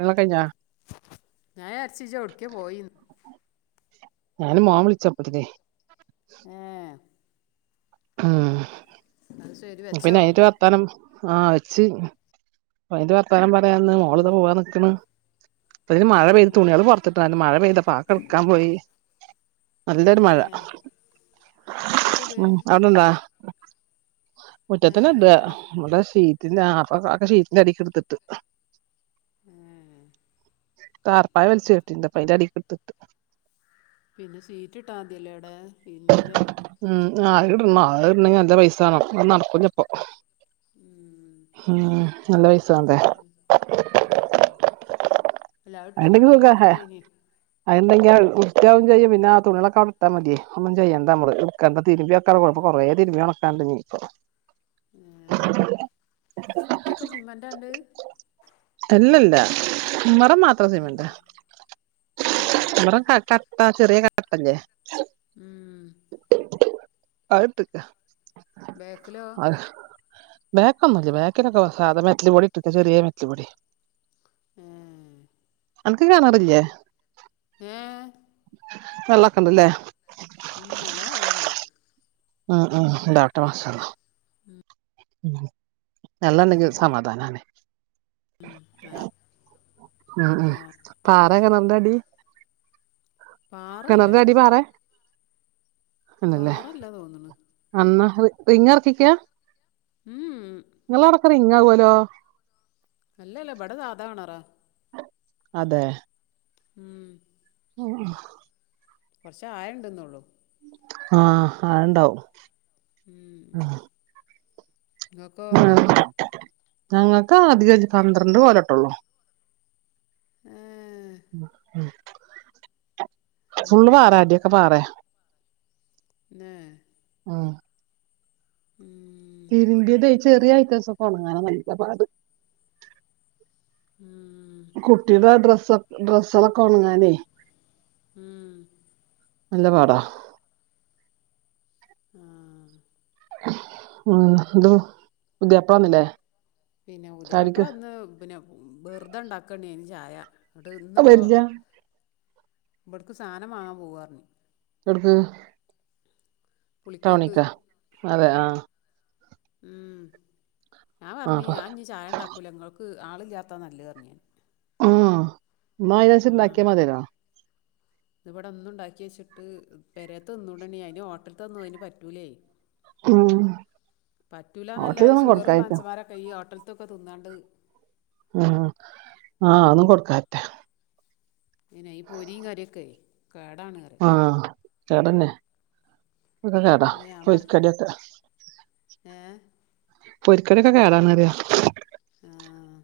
എല്ല കഴിഞ്ഞ ഞൻ വിജയരിച്ചു ഇജോടക്ക പോയിന്ന് ഞാന് മോൻ വിളിച്ച് അപോത്തിന്ന് ഹോ ആ അത് ശരി പിന്നെ വെച്ചോ അയിന്റെ വർത്താനം ആ. വെച്ച് അയിന്റെ വർ വർത്താനം പറയാന്ന് ഉം. മോളിതാ പോവാാൻ നിക്ക്ണ് അപ്പ ഇതിന് മഴ പെയ്ത് തുണികള് ഏ പുറത്തിട്ടുണ്ടരുന്നു മഴ പെയ്ത് പ ആ ഒകെ എടുകക്കാൻ പോയി നല്ലൊരു മഴ ഏ മുറ്റത്തിട് ഉ അവിടെണ്ടാ ഏ മുറ്റതെന്നെ ഇടാ ഇപ്പടാ ഇവിടെ ശീറ്റിന് ആ ഒക്കെ ഷീ റ്റിന്റെ അടിക്ക് എടുത്തിട്ട് ഉം താർപ്പായ വലിച്ചു കെട്ടിണ്ട് അപ്പയിന്റെ അടിക്ക് ഇടുത്തിട്ട് പിന്നെ സീറ്റ് ഇട്ടാ മതിയല്ലേ എവിടെ ഇരുബിന്റെ ആ അ ഇടണം. അയ്ഇടണങ്കിൽ നല്ല പൈസ വേണം അ നടക്കൂലപ്പോ ഉം. ഉം നല്ല പൈസ വോണ്ടേ എല്ലാ അയ് ഇട്ട് കാണ്ടാ നല്ല വൃത്തിയന് അത്ണ്ടെങ്കിൽ വൃതയാവുകയും ചെയ്യും പിന്നെ ആ തുണിയാളെക്കെ അവിടെ ഇട്ടാ മതി ഒന്നും ചെയ്യാണ്ടാ ഞമ്മള് കണ്ട തിരുമ്പ ആ വക്കാ കുറേ തിരുമ്പി ഒണക്കാണ്ട് നീ ഇപ്പൊ ഉം മിറ്റൊക്കെ സിമന്റാണ്ട് ഉമ്മരം മാത്രം സിമന്റാ ഏ ഇവിടെ കട്ടാ ട്ടാ ചെറിയ കാട്ടല്ലേ ഉം അയ് ഇട്ടാക്കാ ബാക്ക്ലോ ബേക്കൊന്നല്ലേ ബക്കൊക്കെ സാദാ മെറ്റ്ല് പൊടി ഇട്ടക്ക ചെറിയ മെറ്റൽ പൊടി ഉം അനക്ക് കിണാറില്ലേ ഏ വെള്ളക്കണ്ട് ല്ലേ ഉം നല്ലോ വെള്ളം ഉണ്ട് ഉം ഉം ഉണ്ടാകട്ടെ മാഷാ അള്ളാ വെള്ളം ഉണ്ടങ്കിൽ സമാധാനമാണ് നല്ല- ഉം ആ, നല്ല- പാറെ കിണറിന്റെ അടി പാറല്ല കിണറിന്റെ അടി പാറേ പാറല്ല തോന്ണ് അന്ന റിങ്ങ് ഇറക്കിക്കാ ഉം ഉ നിങ്ങളവിടക്ക റിങ്ങാ കോലോ. അല്ല അല്ല ബ്ടെ സാധാകിണറാ. അതെ. ഉം ഓ [unintelligible] കുറച്ച ആയണ്ട്ന്ന് ഒള്ളു ആഹ് അഹ്ണ്ടാവും. [unintelligible] ങ്ങക്കോ? ഞങ്ങക്ക് അധികല്യ പന്ത്രണ്ട് കോലെട്ടൊള്ളൂ [inaudible] ഏ അത് ഫുള്ള് ശരി പാറെ അടി ഒക്കെ പാറേ. [inaudible] മ്. [inaudible] തിരിമ്പെതെ ചെറ്യേ ഐറ്റംസൊ ക്കെ ഒണങ്ങാനാ വല്യ പാട്. [inaudible] കുട്ടിടെ ഡ്രസ് ഡ്രെസ്സ്കളൊക്കെ ൺങ്ങാനേ. ഉം നല്ല പാടാ. ആ ഉം ത് പുതിയാപ്ല വന്നിലേ? പിന്നെ പുത്യാപ്പളന്ന് പിന്നെ വെറുതെണ്ടാക്കാണീ അയ്ന് ചായ. ഇന്നട്ട് ഇന്നിപ്പോ വരില്ല ഇപ്ട്ക്ക് സാനംമാങ്ങാൻ പോവാർഞ്ഞ്. ഒട്ക്ക്? പുളികക്ക്. അതെ ആഹ് ഉം ഞാൻ ആഹ് പറഞ്ഞി അപ്പൊ ഞാൻ ഇഞ്ഞി ചായണ്ടാക്കൂല ങ്ങൾക്ക് ആളില്ലാത്ത നല്ലെർഞ്ഞി. ന്നാ ഐനൻസര്ച്ച് ഇണ്ടാക്യായാ മത്യാലോ. ഇവടെന്നും ണ്ടാക്കി വെച്ചിട്ട് പെരെത്തെന്നൂലണ്ണി ഐന് ഹോട്ടൽ ത്തൊന്നും ഐന് പറ്റൂ ലെ. ഉം പറ്റൂലന്നല്ല ഈ ഹോട്ടലിലൊന്നും സുഗറ്ള്ള കൊടുക്കായിരിക്കും മന്സമ്മാരൊക്കെ ഈ ഹോട്ട [unintelligible] തിന്നാണ്ട് ആഹ് ആ ആന്നും കൊട്ക്കാത്തെ പിന്നെ ഈ പൊരിം കരിംക്കെ കേടാണ് പറ്യ. ആഹ് കേടന്നെ ഒക്കെ കേടാ അപ്പം ഞാൻ പറ പൊര് കട്യാക്കെ. ഏ പൊരിക്കട്യാക്കെ കേടാണറ്യാ. ആഹ്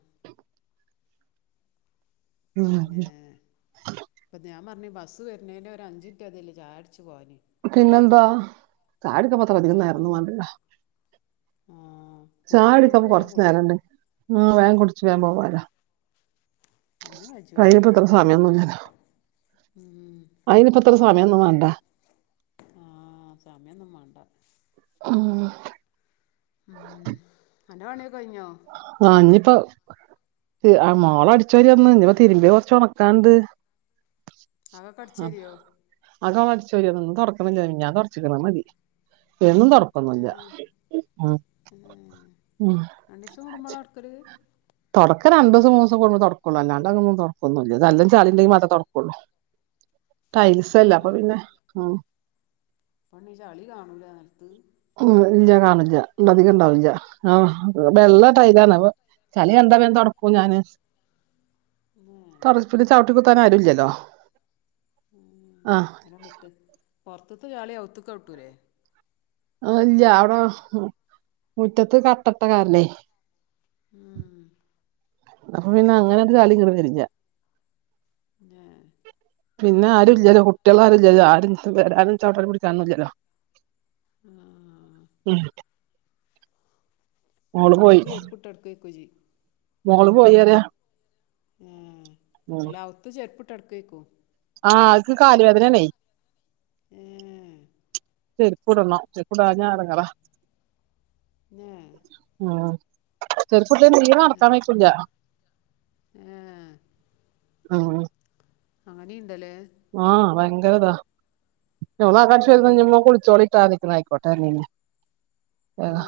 [unintelligible] ഞാപർഞ്ഞ് ബസ്സ് വര്ന്നേന്റെ ഒര ഞ്ചിൻറ്റ്തില്ലൊ ചായട്ച്ച് പോവാന്ന്. പിന്നെന്താ ചായടിക്കുപ്പം അധികം വേറെന്താ നേരൊന്നുംമാണ്ടല്ലോ. ആ കുടിച്ചിനവർക്ക് ചായടിക്കാപ്പോ വേഗം കൊർച്ച് കുടിച്ച് നേരണ്ട് ഉം വേമ് കുട് ച്ച് വേം പോവാലോ. അയ്ന് കച്ചൂല അയിനിപ്പ ഇത്ര അയിനൊന്നാവാൻ സമയൊന്നുല്ലല്ലോ ഉം അയിനിപ്പ ഇത്ര സമയൊന്നും വാണ്ട ആ സമയൊന്നും മാണ്ട ആഹ് ഉം അൻ്റെ പണ്യാക്കെ കഴിഞ്ഞോ? ആ ഇഞ്ഞിപ്പോ മോള അടിച്ച വരിന്ന് ഇഞിപ്പ തിരുമ്പ കുറച്ച് ഉണക്കാണ്ട് അകൊക്കെ അടിച്ചോരിയോ? അകൊക്കെ അടിചോരിയതാ ഇന്ന് തൊടക്കണില്ല മിഞ്ഞാന്ന് തൊടച്ചതാ അത് മതി എന്നും ഏ തൊടക്കൊന്നുല്ലാ മ്മ് ഏ മ്മ് രണ്ടീസം [unintelligible] തൊടക്ക രണ്ടൂസം മൂന്നൂസം കൂടുമ്പോ തൊടക്കുള്ളു അല്ലാണ്ട് അങ്ങനെന്നും തൊടക്കൊന്നുല്ല ഇത് ന്നല്ലോം ചളിണ്ടെങ്കി മാത്രം തൊട കൊള്ളൂ. ഏ ടൈൽസ്സല്ലേ അപ്പൊ പിന്നെ മ്മ് പെണ്ണീ ചളി കാണൂലാ നെൽത്ത്? മ്മ് ഇല്ല കാണുല്ല അധികം ഇണ്ടാവുല്ല ആഹ് വെള്ള ടൈൽ ആണ് അപ്പൊ ചളി കണ്ടാ പിന്നെ തൊടക്കും ഞാന് ഏ തൊടപ്പില് ചവിട്ടിപൂത്താന് ആരുല്ലല്ലോ മ്മ് ആഹ് മ്മ് മുറ്റത്ത പോറത്ത്ത്തെ ചളി അവുത്ത്ക്കവ്ട്ടൂലെ ആ ഇല്ല്യ അവട മുറ്റത്ത് കട്ടട്ട കാരണെ മ്മ് മ്മ് അപ്പൊ പിന്നെ അങ്ങനാണ്ട് ചളി കേറി വരുല്ല ഏ പിന്നെ ആരുല്ലല്ലോ കുട്ട്യാളാരുല്ലലോ ആരും വര ആരും ചവിട്ടാനും പിടിക്കാനൊന്നില്ലല്ലോ. ആ മ്മ് ഔത്ത് ചെര്പ്പിട്ട് നടക്കേര്ക്കുജ്ജി മോൾ പോയിറയ മ്മ് മ്മ് അല്ല ഔത്ത് ചെര്പ്പ്ട്ടടക്കേര്ക്കോ ആഹ് ഇക്ക് കാല് വേദനേണെ എഏ ചെര്പ്പിടണം ചെര്പ്പിടാഞ്ഞ ഇടങ്ങറ ഏ [inaudible] ചെരിപ്പിട്ടില്ലേ തീരെ നടക്കാൻ വെയ്ക്കുല്ല്യ. ഏ ആ ആണി ആ വയങ്കരതാ എന്ന ഏ ശരിന്നാ ഇനി ഇങ്ങൾ കുളിച്ചോളിട്ടാ ന്നെ ആയിക്കോട്ടെറഞ്ഞേന്ന് ഏ ആഹ്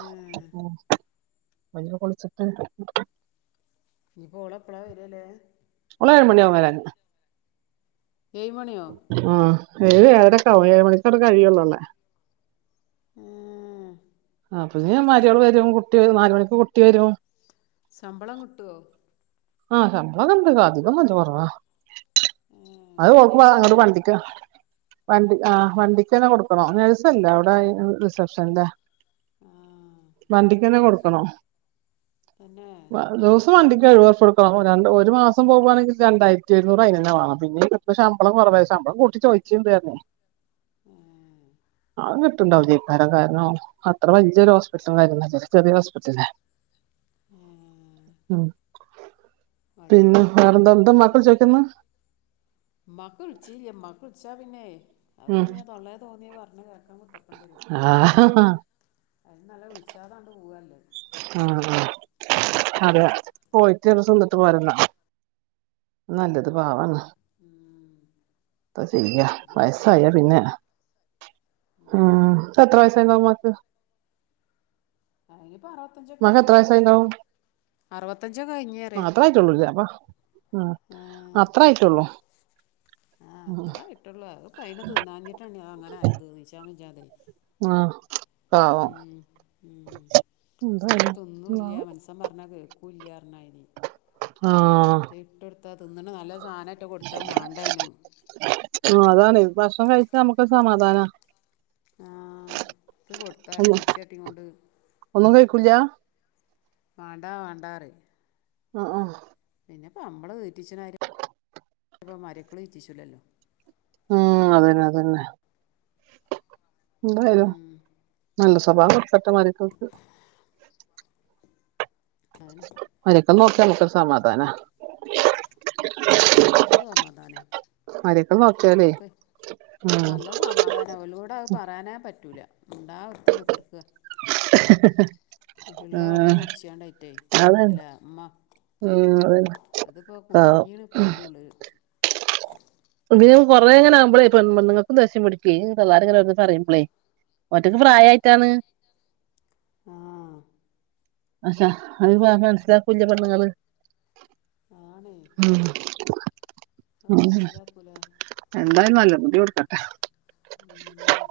മ്മ് ഇഞ്ഞിപ്പൊ കുളിച്ചിട്ട്. ഇനിപ്പോ ഓളെപ്പഴാ വരല്ലേ. ഓളേഴ്മണിയാവും വരാന് ഏഴ് മണിയോ ഏഴ് ഏഴരൊക്കെ ആവും ഏഴ് മണിക്കാ അവടെ കഴിയൊള്ള ഓളെ ഏ ഏ അപ്പൊത്തിന് മാരോള് വരും കുട്ടി വര് നാല്മണിക്ക് കുട്ടി വരും ശമ്പളം കിട്ടോ ആഹ് ശമ്പളം ഒക്കെണ്ട് അധികൊന്നുല്ല കൊറവാ ഏ, അത് ഓൾക്ക് വ നൈസാ അങ്ങണ്ട് അവള് വണ്ടിക്ക വണ്ടി ആ വണ്ടിക്കെന്നെ കൊടുക്കണം നഴ്സല്ല അവടെ റിസപ്ഷനില ആ വണ്ടിക്കെന്നെ ഹോസ് കൊടുക്കണം തന്നെ മ്മ്ഹ് ദിവസം വണ്ടി എഴുവുറുപ്യോട്ക്കണം രണ്ട് ഒരു മാസം പോവാണെങ്കി രണ്ടായിരത്തിഒരുന്നൂറ് അയിനെന്നെ വേണം പിന്നെ ഈ കിട്ട്ണ ശമ്പളം കുറവ ശമ് മ്പളം കൂട്ടി ചോദിച്ചിണ്ട് പറഞ് [inaudible] അത് കിട്ട്ണ്ടാവുല്ലേയ്ക്കാരം കാരണം അത് അത്ര വല്ല്യൊരു ഹോസ്പിറ്റലോന്നല്ലാലോ അത് ചെറിയ ഹോസ്പിറ്റലല്ലേ ഏ, മ്മ് വലിയൊരു പിന്നെ വേറെന്താ എന്താ ഉമക്കൾ ചോയ്ക്കണ ഉമ്മാക്ക്‌ വിളിചീല്യ ഉമ്മാക് വിളിച്ച പിന്നെയ് അത് ഇങ്ങനെ തൊള്ളേ തോന്നിയ പറഞ് പറഞ് ആഹഹ നല്ലത് വിളിചാതെ അങ്ങാണ്ട് പോവാ നല്ലത് ആ അതെ പോയിട്ട് ഒര് സന്നിട്ട് പോരന്നാ നല്ലത് പാവാണ് ഉം, പ്പ ചെയ്യാ അല്ലേ പറഞ്ഞത് വയസായ പിന്നെ ആ ഉം. പത്ര യായസ്സായിണ്ടാവും ഉമ്മാക്ക് അ ഇനിയിപ്പ അറുപത്തഞ്ചൊക്കെ വൈ ഉമ്മാക്ക് എത്ര വയസ്സായിണ്ടാവും അത്ര ആട്ടള്ളൂപ്പ ഉം ആ അത്ര ആട്ടള്ളൂ ആഹ് അത്ര ക ഇട്ടുള്ളൂ അത് പ അെ തിന്നാഞ്ഞിട്ടാണ് അ അങ്ങനൊയത് നിശാമചാതെ ആഹ ആോ മ്മ് സെക് തിന്നുല്ല്യ ഉണ്ടാവും മൻസൻ പറഞ്ഞാ കേക്കൂല്യാ [unintelligible] ആ... ആ ഇട്ടൊടുത്താ തിന്നണ നല്ല സാനേറ്റ കൊടുത്ത മണ്ടേനും പ്പ നമുക്ക് സമാധാനാ ആ ത് കൊടുത്താല് ഉച്ച കാട്ടി കൊണ്ട് കുല്ലാ മാണ്ട മാണ്ട റിം അ ആഹാ പമ്മള് മ്മള് തീറ്റിച്ചിന്നാരി [unintelligible] മരക്കലീറ്റിച്ചോ ഉം അതന്നെ അതന്നെ എന്തായാലും ഉം നല്ലസു സൊബാവം കൊടുകെട്ടെ മരെക്കൾക് അതന്നെ മരെക്കൾ നോക്യാ നമുക്കൊരു സമാധാനാ ആ അത് സമാധാനാ മരക്കൾ നോക്കിയാലേ നമ്മുക്ക് ഉം നല്ല സമാധാനാ ഓലോഡ് അത് പറയാനേ പറ്റൂല ഉണ്ടാ ഒരുത്തി കുത്തർക്കാ [unintelligible] ഇള്ള വെള്ളം ആഹ് കുടിച്ചാണ്ട് അതാണ് ഉം അതന്നെ അതിപ്പോ പാവം കുടുങ്ങീണപ്പയിന്തോള്ളിൽ കൊറെങ്ങനെ ആകുമ്പളേ പെണ്ണുങ്ങൾകും ദേഷ്യം പിടികയേം തള്ളാരിങ്ങനെ ഓരോനിങ്ങനെ പറിമ്പ ളേ ഒറ്റക്ക് പ്രയായിട്ടാണ് ആ അഷാ അത് പാർപാർത്തിക്കുംല്ലേ പണ്ണുങ്ങള് ആണേ ആം [inaudible] എന്തായാലും നല്ല ബുദ്ധി കൊടുക്കട്ടെ ഉം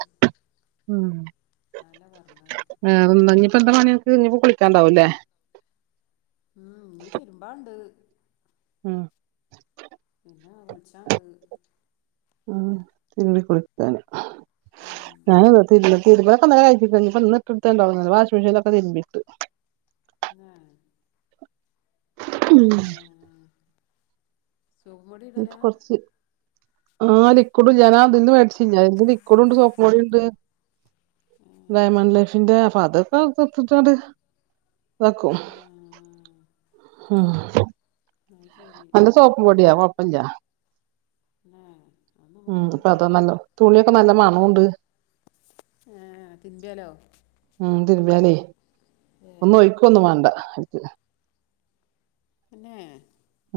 അതല്ലേ പറഞ്ഞത് ആ [unintelligible] പന്താ പണിനക് കുളിക്കാണ്ടാവുംല്ലേ ആ ഞ് തിർമ്പാണ്ട് ആ ഹ് [unintelligible] വുള്ചാണ്ട് ആ തിരിമ്പികുളിക്കാന് ഉം ഞാനതാ തിരി മ്പ് തീരുമ്പോലൊക്കെ ഇന്നലൊക്കെ കഴിച്ചികണ് ഇന്ന് ഇട്ടുട്ട്ടത് ഉണ്ടാവൊള്ളൂ വാശിമെഷീന്റോതെക്കെ തിരിമ്പിട്ടു ഉ ഉം സോപ്പുംപൊടി ഇടലാ കൊറച്ച് ആഹ് ലീക്ക്ട് ഞാനാദീന് മേടിചീലെ എയ്ന്റെ ലിക്ക്ഡ്ണ്ട് സോപ്പുംപൊടിണ്ട് ഏഹ് ഡയമന് ലൈഫിന്റെ അതിപ്പോ [unintelligible] വാക്കും ആഹ് ആഹ് അത് ശരി നല്ല സോപ്പുപ്പൊട്യ കൊഴപ്പല്യാ ന്നെ അതൊന്നും ഉ പറയാൻ പറ്റൂല പതാണല്ലോ തുണിയൊക്കെ നല്ല മനോണ്ട് ഹേം ഉ തിരുമ്മിയാലേ ഒന്നും ഏഹ് ഒയ്ക്ക ഒന്നും വേണ്ട എനിക്ക് പിന്നെ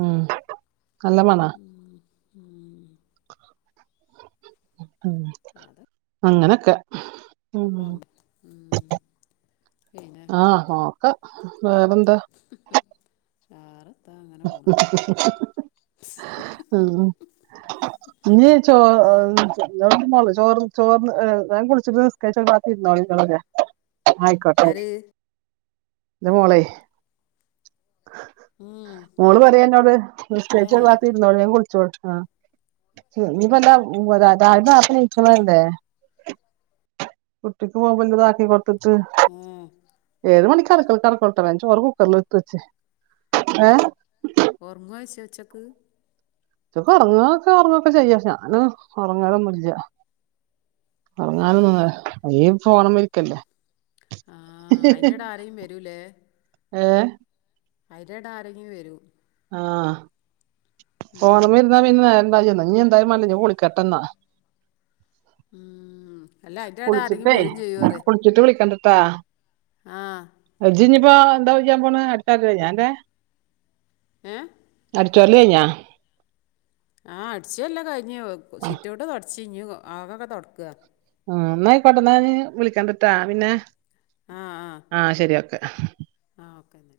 ഉം നല്ല മണാ [inaudible] ഹ് അങ്ങനൊക്കെ ഉം അപ്പം ഉ മ് പിന്നെ [unintelligible] വേറെന്താ? ചാറ് [unintelligible] ഉ നച്ചോ വേറെ [unintelligible] ള ചോർ ചോർ ഏ വേകുളിച്ചിട്നിസ്കാരിച് [unintelligible] ഇങ്ങളെന്നേ. ആയിക്കോട്ടെ ആര് എൻ്റെ മോളെ ഉം മോള് പറയാ എന്നോട് ഏ നിസ്കേചൊരുബാത്ര്നോളി [unintelligible] ഇനിപ്പ എന്താ [unintelligible] കുട്ടിക്ക് മൊബൈല്ത്ക്കി കൊ ത്ത ഏ ഏത് മണിക്ക്റക്കൽ കറക്കൽട്ട വേചോറ് കുക്കറൽ വിത്തച്. ഏ? ഓർമ്മവെച്ച ഉച്ചക്ക്? ചൊക്കെ ഒർങ്ങൊക്കെ ഒർങ്ങൊക്കെ ചെയ്യാ ശേ ഞാന് ഉറങ്ങാലൊന്നുല്ല. ഏ ഉറങ്ങാനന്നന്ന ഈ [unintelligible] ആ അയിന്റെട ആരേും വരൂലേ? ഏ? അയിരട ആരെങ്കി വരും. ആഹ ഉം പോണമെര്ന്ന പിന്നെ ന്നേര ന്നാ നീ എന്തായമല്ല ഞാൻ കുളിക്കെട്ടെന്നാ ഉം അല്ല അയിന്റെടെ ആരെങ്കിലും കുളിച്ചിട്ടേ വരും കുളിച്ചിട്ട് വിളിക്കണ്ട്ട്ടാ. ആഹ പ്പോ ന്തായ്യാൻ പോണ് [unintelligible] ഏ? ജോലികഴിഞ്ഞ? ആഹ് അടിചൊല്ല കഴിഞ്ഞ് ആ സിറ്റോട്ട് തുടച്ച് ഞ് ആകൊക്കെ തൊട്ക്ക. ഉ ന്നായിക്കോട്ടെ ന്ന ഞ് വിളിക്കാണ്ട് ട്ടാ പിന്നെ ആ ആഹ ശരി ഓക്കെ. ആഹ ഓക്കെേന്ന.